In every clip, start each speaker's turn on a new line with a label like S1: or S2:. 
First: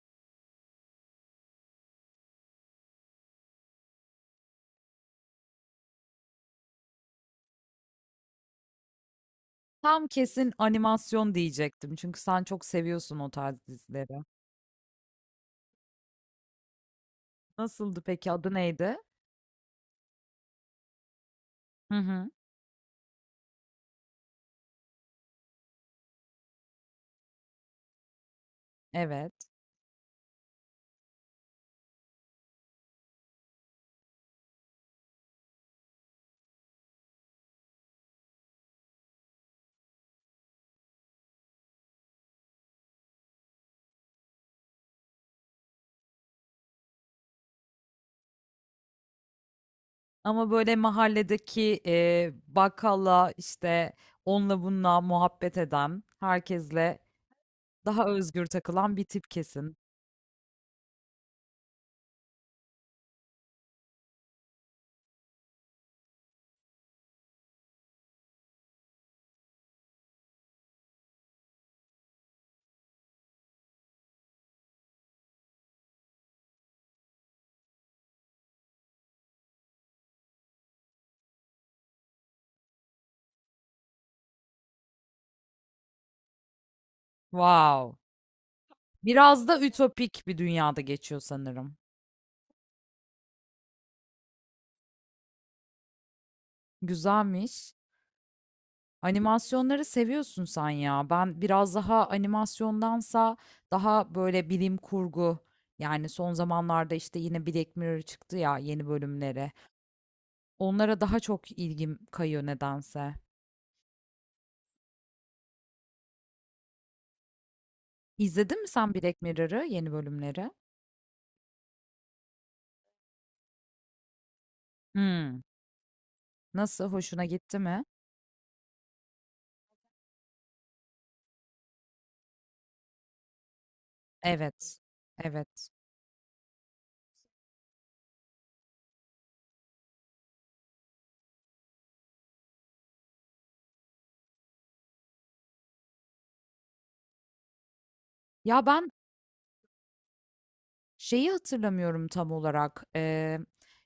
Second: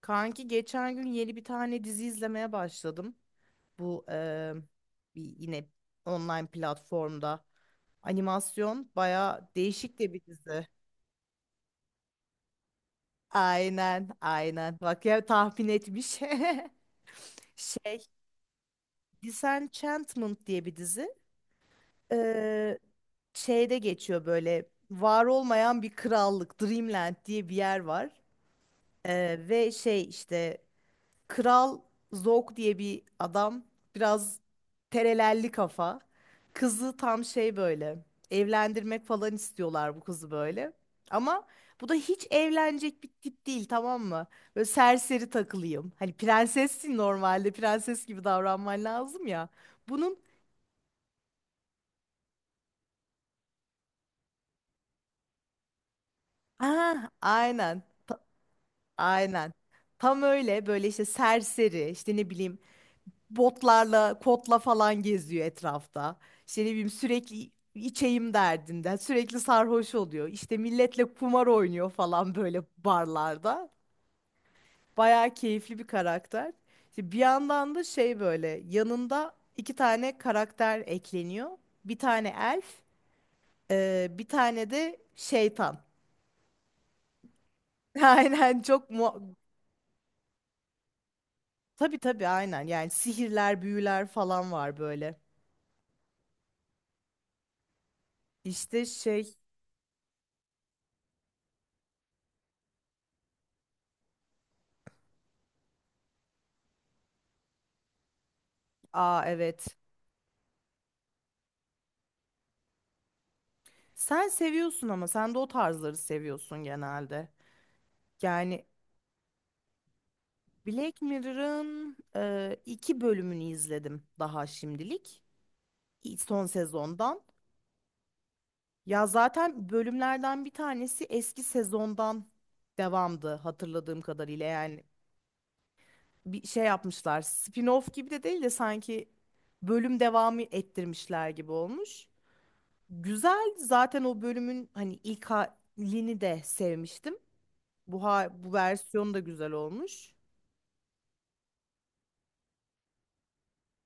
S1: Kanki geçen gün yeni bir tane dizi izlemeye başladım. Bu bir yine online platformda animasyon baya değişik
S2: Tam
S1: de bir
S2: kesin
S1: dizi.
S2: animasyon diyecektim çünkü sen çok seviyorsun o tarz
S1: Aynen,
S2: dizileri.
S1: aynen. Bak ya tahmin etmiş.
S2: Nasıldı
S1: Şey,
S2: peki, adı neydi?
S1: Disenchantment diye bir dizi.
S2: Hı hı.
S1: Eee, şeyde geçiyor böyle var olmayan bir krallık, Dreamland diye bir yer var.
S2: Evet.
S1: Ve şey işte Kral Zog diye bir adam biraz terelelli kafa. Kızı tam şey böyle evlendirmek falan istiyorlar bu kızı böyle. Ama bu da hiç evlenecek bir tip değil tamam mı? Böyle serseri takılayım. Hani prensessin normalde prenses gibi davranman lazım ya. Bunun
S2: Ama böyle mahalledeki bakkalla işte onunla bununla muhabbet eden, herkesle
S1: ah aynen
S2: daha
S1: ta-
S2: özgür takılan bir tip
S1: aynen
S2: kesin.
S1: tam öyle böyle işte serseri işte ne bileyim botlarla, kotla falan geziyor etrafta. İşte ne bileyim sürekli içeyim derdinde, sürekli sarhoş oluyor. İşte milletle kumar oynuyor falan böyle barlarda. Bayağı keyifli bir karakter. İşte bir yandan da şey böyle yanında iki tane karakter ekleniyor. Bir tane elf, bir tane de şeytan.
S2: Wow.
S1: Aynen çok mu
S2: Biraz da ütopik bir dünyada geçiyor sanırım.
S1: tabii tabii aynen yani sihirler, büyüler falan var böyle.
S2: Güzelmiş.
S1: İşte şey,
S2: Animasyonları seviyorsun sen ya. Ben biraz daha animasyondansa daha böyle bilim kurgu, yani son zamanlarda işte yine Black Mirror çıktı ya, yeni
S1: aa
S2: bölümleri.
S1: evet.
S2: Onlara daha çok ilgim kayıyor nedense.
S1: Sen seviyorsun ama sen de o tarzları seviyorsun genelde.
S2: İzledin
S1: Yani
S2: mi sen Black Mirror'ı yeni bölümleri?
S1: Black Mirror'ın iki bölümünü izledim daha şimdilik.
S2: Hmm.
S1: Son
S2: Nasıl
S1: sezondan.
S2: hoşuna gitti mi?
S1: Ya zaten bölümlerden bir tanesi eski sezondan devamdı hatırladığım kadarıyla.
S2: Evet.
S1: Yani
S2: Evet.
S1: bir şey yapmışlar. Spin-off gibi de değil de sanki bölüm devamı ettirmişler gibi olmuş. Güzel zaten o bölümün hani ilk halini de sevmiştim. Bu
S2: Ya ben
S1: versiyon da güzel olmuş.
S2: Şeyi hatırlamıyorum tam olarak.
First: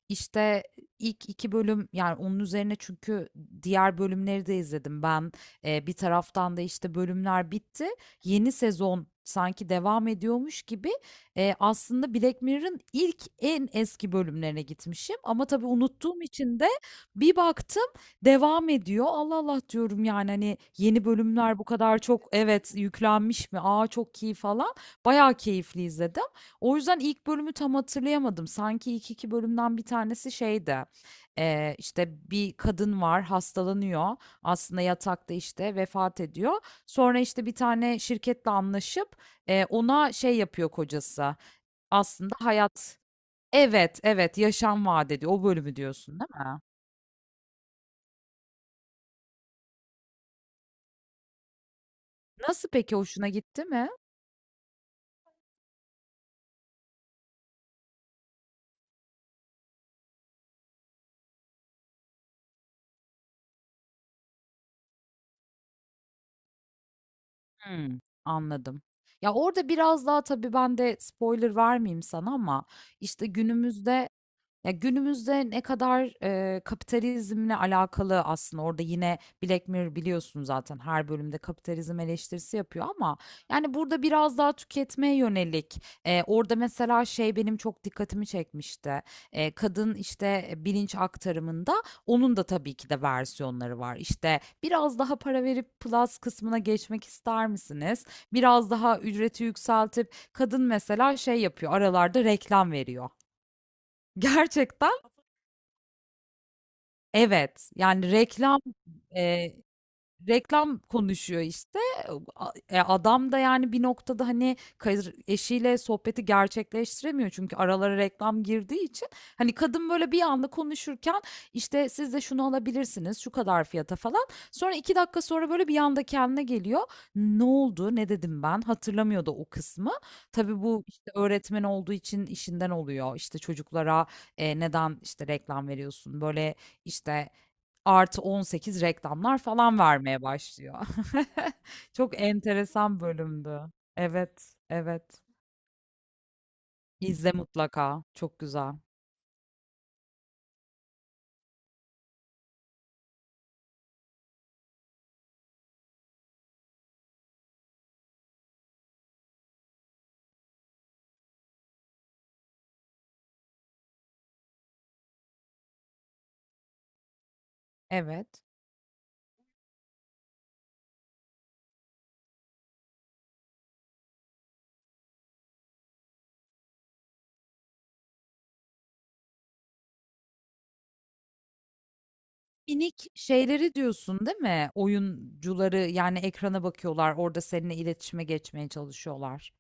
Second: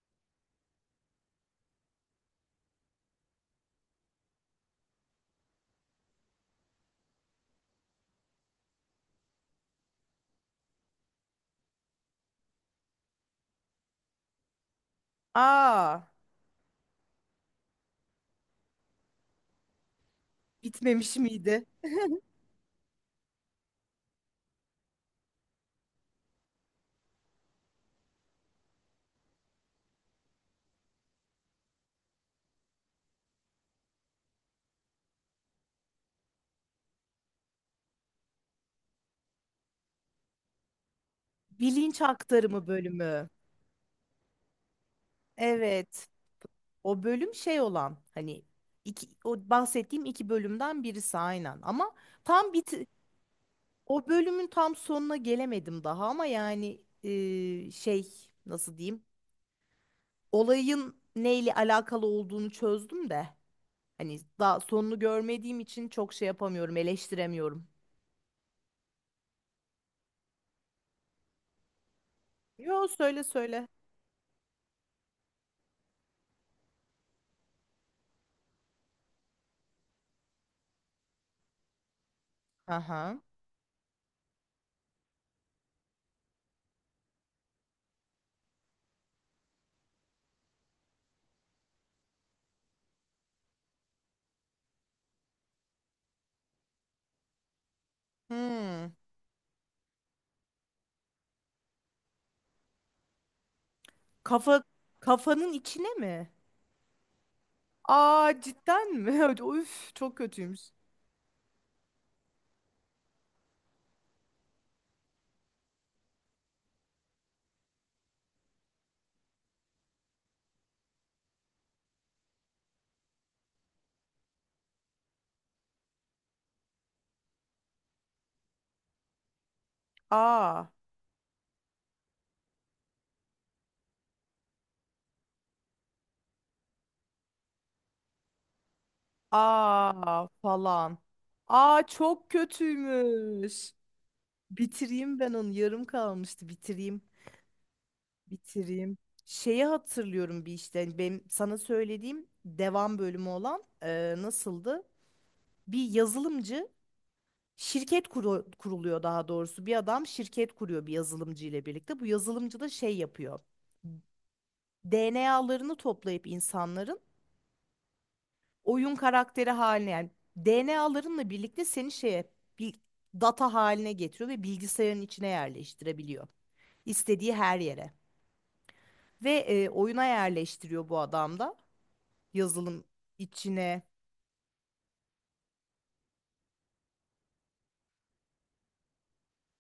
S2: İşte ilk 2 bölüm yani onun üzerine çünkü diğer bölümleri de izledim ben. Bir taraftan da işte bölümler bitti. Yeni sezon sanki devam ediyormuş gibi. Aslında Black Mirror'ın ilk en eski bölümlerine gitmişim. Ama tabii
S1: Aa,
S2: unuttuğum için de bir baktım devam ediyor. Allah Allah diyorum yani hani yeni
S1: bitmemiş
S2: bölümler
S1: miydi?
S2: bu kadar çok evet yüklenmiş mi? Aa, çok iyi falan. Bayağı keyifli izledim. O yüzden ilk bölümü tam hatırlayamadım. Sanki ilk 2 bölümden bir tanesi şeydi, işte, bir kadın var, hastalanıyor. Aslında yatakta, işte, vefat ediyor. Sonra, işte, bir tane şirketle anlaşıp, ona şey yapıyor kocası,
S1: Bilinç
S2: aslında
S1: aktarımı
S2: hayat.
S1: bölümü.
S2: Evet, evet, yaşam vaat ediyor. O bölümü
S1: Evet.
S2: diyorsun, değil mi?
S1: O bölüm şey olan hani iki, o bahsettiğim iki bölümden birisi aynen. Ama tam
S2: Nasıl
S1: bit
S2: peki, hoşuna gitti mi?
S1: o bölümün tam sonuna gelemedim daha ama yani şey nasıl diyeyim? Olayın neyle alakalı olduğunu çözdüm de hani daha sonunu görmediğim için çok şey yapamıyorum, eleştiremiyorum.
S2: Hımm, anladım. Ya, orada biraz daha tabii ben de spoiler vermeyeyim sana ama,
S1: Yo söyle
S2: işte,
S1: söyle.
S2: günümüzde. Ya günümüzde ne kadar kapitalizmle alakalı aslında orada yine Black Mirror biliyorsun zaten her bölümde kapitalizm eleştirisi yapıyor ama
S1: Aha.
S2: yani burada biraz daha tüketmeye yönelik orada mesela şey benim çok dikkatimi çekmişti. Kadın işte bilinç aktarımında onun da tabii ki de versiyonları var işte biraz daha para verip plus kısmına geçmek ister misiniz? Biraz
S1: Hmm.
S2: daha ücreti yükseltip kadın mesela şey yapıyor aralarda reklam veriyor.
S1: Kafa
S2: Gerçekten.
S1: kafanın içine mi?
S2: Evet, yani
S1: Aa cidden mi?
S2: eee,
S1: Üf çok kötüymüş.
S2: reklam konuşuyor işte. Adam da yani bir noktada, hani, eşiyle sohbeti gerçekleştiremiyor çünkü aralara reklam girdiği için. Hani, kadın böyle bir anda konuşurken, işte, "Siz de şunu alabilirsiniz, şu kadar fiyata." falan. Sonra 2 dakika sonra böyle bir anda kendine geliyor. "Ne oldu, ne dedim ben?" Hatırlamıyor da o kısmı. Tabii
S1: Aa
S2: bu, işte, öğretmen olduğu için işinden oluyor. İşte, çocuklara, "Neden, işte, reklam veriyorsun?" Böyle, işte, +18 reklamlar falan vermeye
S1: aa
S2: başlıyor.
S1: falan. Aa
S2: Çok
S1: çok
S2: enteresan bölümdü.
S1: kötüymüş.
S2: Evet, evet.
S1: Bitireyim ben onu. Yarım kalmıştı. Bitireyim.
S2: İzle mutlaka. Çok güzel.
S1: Bitireyim. Şeyi hatırlıyorum bir işte. Hani Benim sana söylediğim devam bölümü olan nasıldı? Bir yazılımcı kuruluyor daha doğrusu. Bir adam şirket kuruyor bir yazılımcı ile birlikte. Bu yazılımcı da şey yapıyor. DNA'larını toplayıp insanların
S2: Evet.
S1: oyun karakteri haline yani DNA'larınla birlikte seni şeye bir data haline getiriyor ve bilgisayarın içine yerleştirebiliyor. İstediği her yere. Ve oyuna yerleştiriyor bu adam da yazılım
S2: Minik şeyleri
S1: içine
S2: diyorsun, değil mi? Oyuncuları yani ekrana bakıyorlar, orada seninle iletişime geçmeye çalışıyorlar.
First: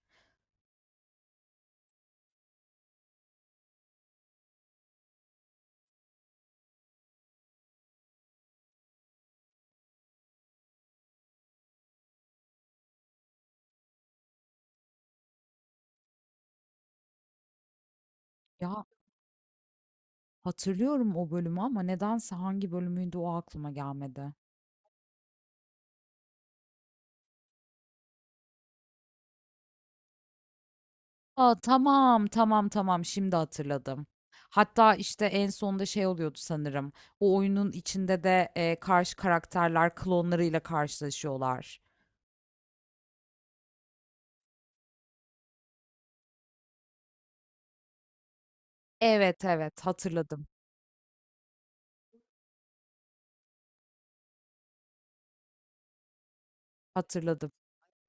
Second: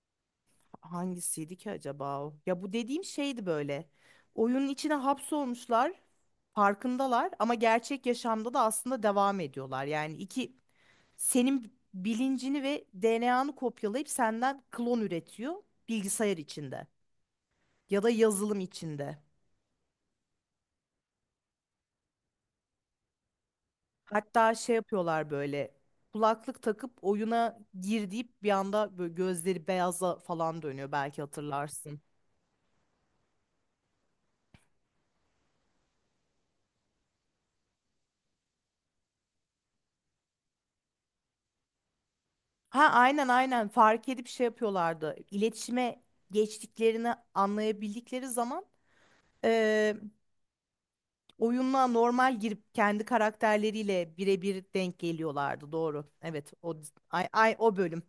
S1: hangisiydi ki acaba o? Ya bu dediğim şeydi böyle. Oyunun içine hapsolmuşlar, farkındalar ama gerçek yaşamda da aslında devam ediyorlar. Yani iki senin bilincini ve DNA'nı kopyalayıp senden klon üretiyor bilgisayar içinde ya da yazılım
S2: Ya,
S1: içinde.
S2: hatırlıyorum o bölümü ama nedense hangi bölümüydü o aklıma gelmedi.
S1: Hatta şey yapıyorlar böyle kulaklık takıp oyuna gir deyip bir anda böyle gözleri beyaza falan dönüyor belki
S2: Aa,
S1: hatırlarsın.
S2: tamam, tamam, tamam, şimdi hatırladım. Hatta işte en sonunda şey oluyordu sanırım. O oyunun içinde de karşı karakterler klonlarıyla karşılaşıyorlar.
S1: Ha aynen fark edip şey yapıyorlardı. İletişime geçtiklerini anlayabildikleri zaman
S2: Evet, evet,
S1: eee
S2: hatırladım,
S1: oyunla normal girip kendi karakterleriyle birebir denk geliyorlardı. Doğru. Evet, o ay,
S2: hatırladım.
S1: ay o bölüm.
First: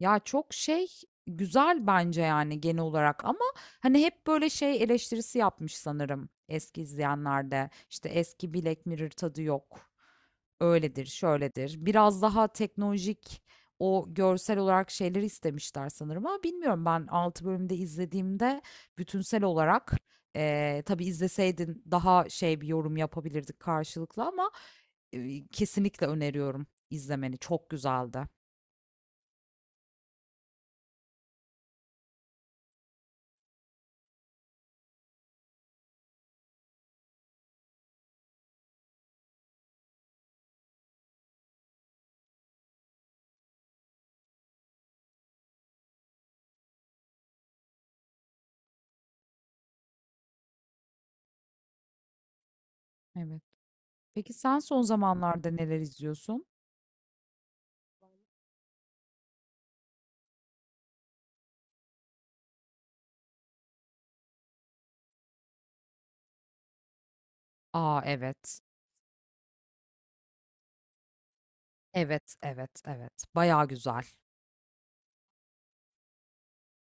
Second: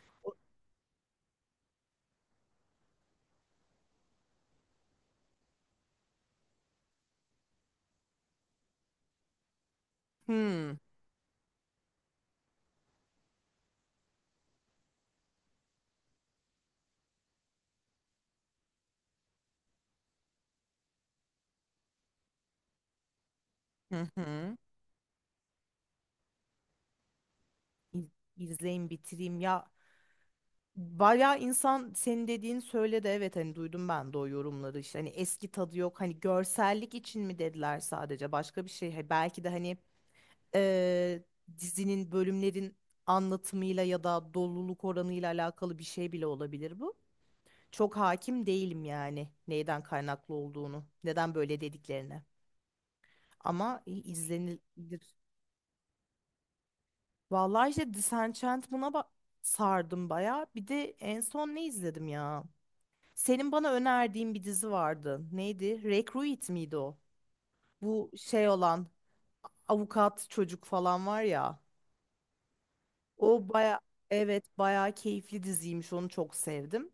S2: Ya, çok şey güzel bence yani genel olarak ama hani hep böyle şey eleştirisi yapmış sanırım eski izleyenlerde. İşte eski Black Mirror tadı yok.
S1: Hmm.
S2: Öyledir, şöyledir. Biraz daha teknolojik o görsel olarak şeyleri istemişler sanırım ama bilmiyorum ben 6 bölümde izlediğimde bütünsel olarak tabii izleseydin daha şey bir yorum yapabilirdik
S1: Hı
S2: karşılıklı ama
S1: hı.
S2: kesinlikle öneriyorum izlemeni. Çok
S1: İz-
S2: güzeldi.
S1: İzleyeyim bitireyim ya. Bayağı insan senin dediğin söyledi evet hani duydum ben de o yorumları işte hani eski tadı yok hani görsellik için mi dediler sadece başka bir şey Hani belki de hani eee, dizinin bölümlerin anlatımıyla ya da doluluk oranıyla alakalı bir şey bile olabilir bu. Çok hakim değilim yani neyden kaynaklı olduğunu neden böyle dediklerine
S2: Evet.
S1: ama
S2: Peki sen son
S1: izlenilir
S2: zamanlarda neler izliyorsun?
S1: Vallahi işte sardım bayağı. Bir de en son ne izledim ya? Senin bana önerdiğin bir dizi vardı. Neydi? Recruit miydi o?
S2: Aa,
S1: Bu şey
S2: evet.
S1: olan avukat çocuk falan var ya.
S2: Evet, evet, evet.
S1: O
S2: Bayağı
S1: baya
S2: güzel.
S1: evet bayağı keyifli diziymiş. Onu çok sevdim.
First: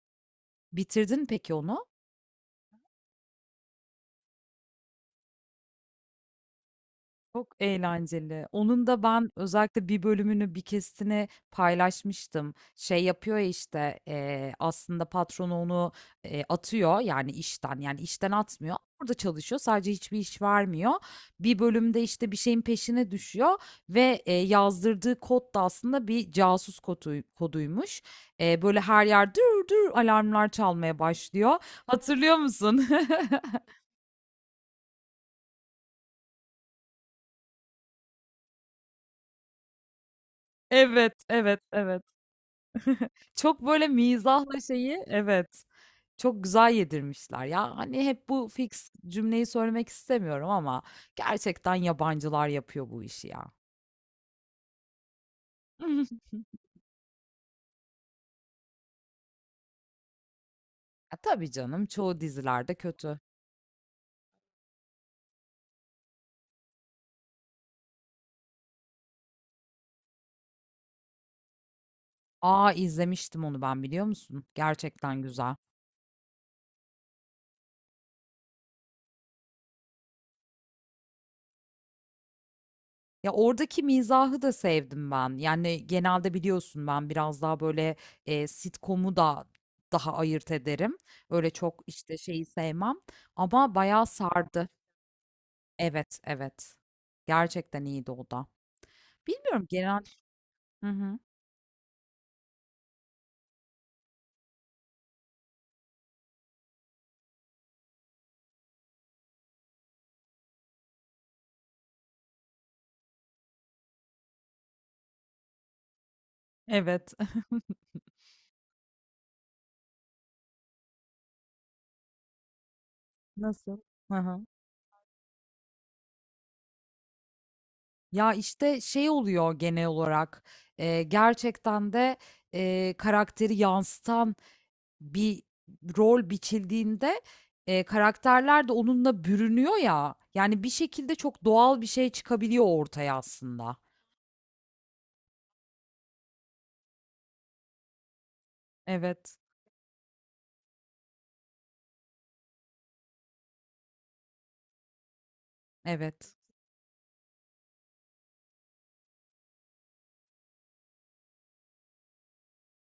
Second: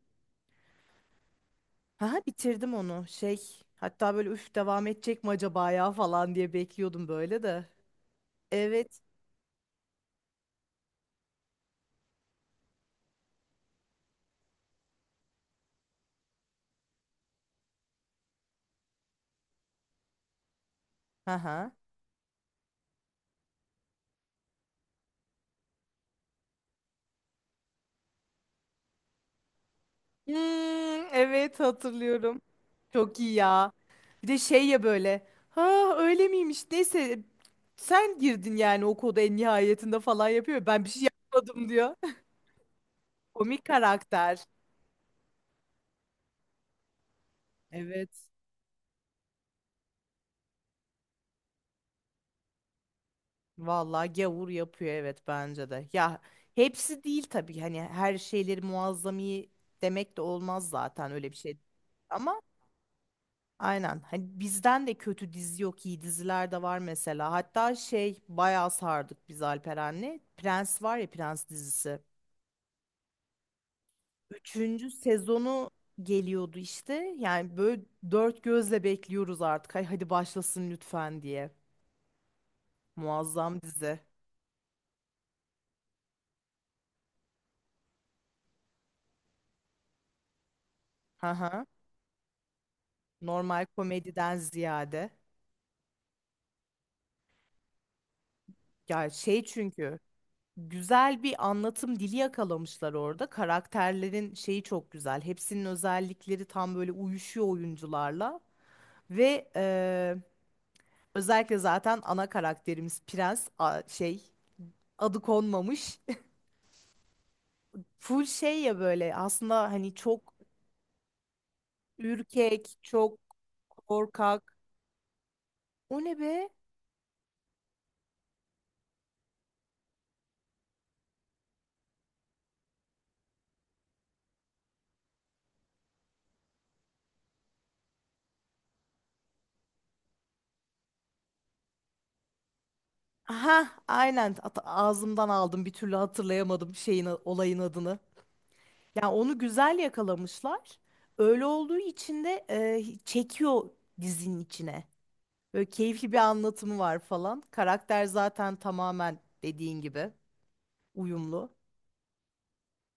S2: Bitirdin peki onu?
S1: Ha bitirdim onu. Şey hatta böyle üf devam edecek mi acaba ya falan diye bekliyordum böyle
S2: Çok
S1: de.
S2: eğlenceli. Onun
S1: Evet.
S2: da ben özellikle bir bölümünü bir kesitini paylaşmıştım. Şey yapıyor ya işte aslında patronu onu atıyor yani işten yani işten atmıyor. Orada çalışıyor sadece hiçbir iş vermiyor. Bir
S1: Aha.
S2: bölümde işte bir şeyin peşine düşüyor ve yazdırdığı kod da aslında bir casus kodu, koduymuş. Böyle her yer dur dur
S1: Hmm,
S2: alarmlar çalmaya başlıyor.
S1: evet
S2: Hatırlıyor
S1: hatırlıyorum.
S2: musun?
S1: Çok iyi ya. Bir de şey ya böyle. Ha öyle miymiş? Neyse sen girdin yani o koda en nihayetinde falan yapıyor. Ben bir şey
S2: Evet, evet,
S1: yapmadım diyor.
S2: evet.
S1: Komik
S2: Çok böyle
S1: karakter.
S2: mizahla şeyi evet, çok güzel yedirmişler. Ya, hani,
S1: Evet.
S2: hep bu fix cümleyi söylemek istemiyorum ama gerçekten yabancılar yapıyor bu işi ya.
S1: Vallahi gavur yapıyor evet bence de. Ya hepsi değil tabii hani her şeyleri muazzami demek de olmaz zaten
S2: E,
S1: öyle bir
S2: tabii
S1: şey.
S2: canım, çoğu
S1: Ama
S2: dizilerde kötü.
S1: aynen hani bizden de kötü dizi yok iyi diziler de var mesela. Hatta şey bayağı sardık biz Alperen'le. Prens var ya Prens dizisi.
S2: A! İzlemiştim onu ben, biliyor musun?
S1: Üçüncü
S2: Gerçekten güzel.
S1: sezonu geliyordu işte. Yani böyle dört gözle bekliyoruz artık. Hay hadi başlasın lütfen diye.
S2: Ya,
S1: Muazzam
S2: oradaki
S1: dizi.
S2: mizahı da sevdim ben. Yani, genelde biliyorsun ben biraz daha böyle, sitcom'u da daha ayırt ederim.
S1: Hı
S2: Öyle
S1: hı.
S2: çok, işte, şeyi sevmem
S1: Normal
S2: ama bayağı
S1: komediden
S2: sardı.
S1: ziyade.
S2: Evet, evet. Gerçekten iyiydi o da.
S1: Ya şey
S2: Bilmiyorum
S1: çünkü
S2: genel. Hı hı.
S1: güzel bir anlatım dili yakalamışlar orada. Karakterlerin şeyi çok güzel. Hepsinin özellikleri tam böyle uyuşuyor oyuncularla. Ve özellikle zaten ana karakterimiz şey adı konmamış.
S2: Evet.
S1: Full şey ya böyle aslında hani çok Ürkek, çok
S2: Nasıl? Hı hı.
S1: korkak. O ne be?
S2: Ya, işte, şey oluyor genel olarak, gerçekten de, karakteri yansıtan bir rol biçildiğinde, karakterler de onunla bürünüyor ya, yani, bir şekilde çok doğal bir şey çıkabiliyor ortaya
S1: Aha,
S2: aslında.
S1: aynen. Ağzımdan aldım. Bir türlü hatırlayamadım şeyin olayın adını. Yani
S2: Evet,
S1: onu güzel yakalamışlar. Öyle olduğu için de çekiyor dizinin içine. Böyle keyifli bir
S2: evet.
S1: anlatımı var falan. Karakter zaten tamamen dediğin gibi uyumlu.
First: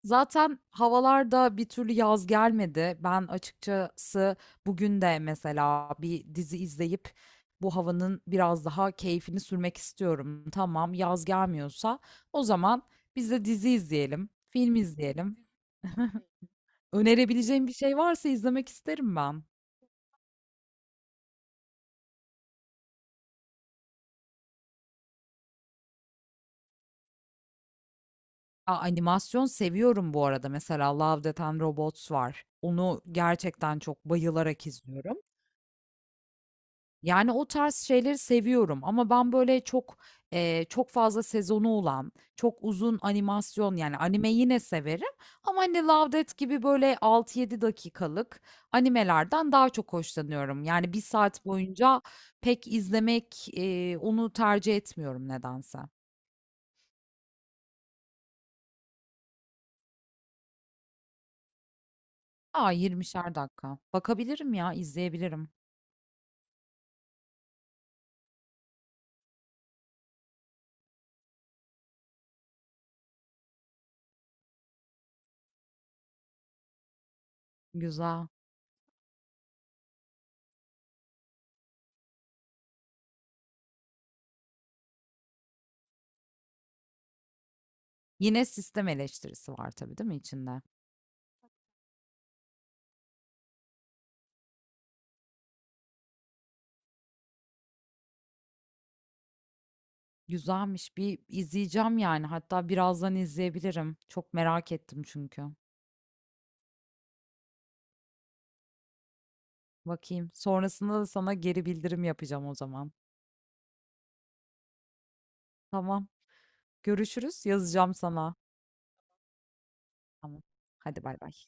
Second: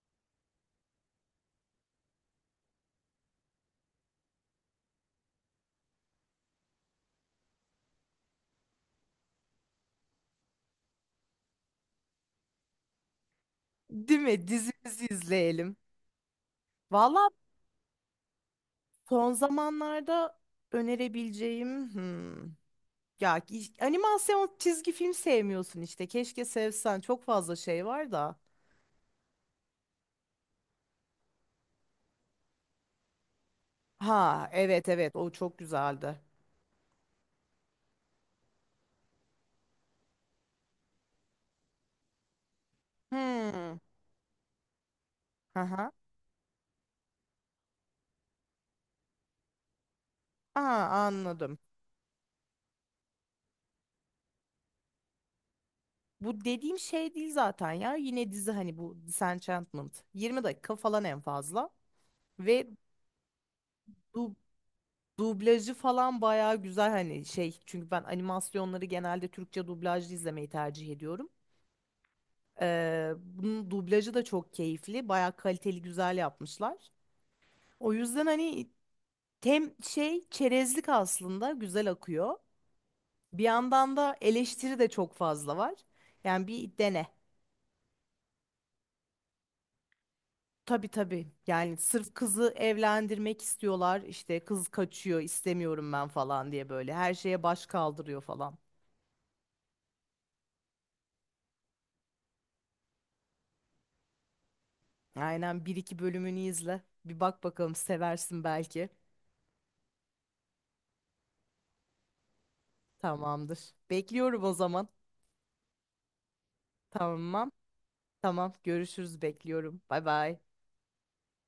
S2: Zaten havalarda bir türlü yaz gelmedi. Ben açıkçası bugün de mesela bir dizi izleyip bu havanın biraz daha keyfini sürmek istiyorum. Tamam, yaz gelmiyorsa o zaman biz de dizi
S1: Değil
S2: izleyelim,
S1: mi?
S2: film
S1: Dizimizi
S2: izleyelim.
S1: izleyelim. Valla
S2: Önerebileceğim bir şey varsa izlemek isterim
S1: son
S2: ben.
S1: zamanlarda önerebileceğim. Hmm, Ya animasyon çizgi film sevmiyorsun işte. Keşke sevsen. Çok fazla şey var da.
S2: Aa, animasyon seviyorum bu arada. Mesela Love, Death and Robots var. Onu gerçekten çok
S1: Ha
S2: bayılarak
S1: evet evet
S2: izliyorum.
S1: o çok güzeldi.
S2: Yani o tarz şeyleri seviyorum ama ben böyle çok, çok fazla sezonu olan, çok uzun animasyon
S1: Hmm.
S2: yani anime yine severim ama hani
S1: Aha.
S2: Love Death gibi böyle 6 yedi dakikalık animelerden daha çok hoşlanıyorum. Yani bir
S1: Aa,
S2: saat
S1: anladım.
S2: boyunca pek izlemek, onu tercih etmiyorum nedense.
S1: Bu dediğim şey değil zaten ya. Yine dizi hani bu Disenchantment. 20 dakika falan en fazla. Ve
S2: Aa, 20'şer dakika.
S1: du
S2: Bakabilirim ya, izleyebilirim.
S1: dublajı falan bayağı güzel hani şey. Çünkü ben animasyonları genelde Türkçe dublajlı izlemeyi tercih ediyorum. Bunun dublajı da çok keyifli. Bayağı kaliteli güzel yapmışlar. O yüzden
S2: Güzel.
S1: hani Tem şey çerezlik aslında güzel akıyor. Bir yandan da eleştiri de çok fazla var. Yani bir dene.
S2: Yine sistem eleştirisi var tabii değil mi içinde?
S1: Tabii tabii. Yani sırf kızı evlendirmek istiyorlar. İşte kız kaçıyor, istemiyorum ben falan diye böyle her şeye baş kaldırıyor falan.
S2: Güzelmiş. Bir izleyeceğim yani. Hatta birazdan izleyebilirim. Çok merak ettim çünkü.
S1: Aynen bir iki bölümünü izle. Bir bak bakalım seversin belki.
S2: Bakayım. Sonrasında da sana geri bildirim yapacağım o zaman.
S1: Tamamdır. Bekliyorum o zaman.
S2: Tamam. Görüşürüz.
S1: Tamam.
S2: Yazacağım sana.
S1: Tamam. Görüşürüz. Bekliyorum. Bay bay.
S2: Tamam. Hadi bay bay.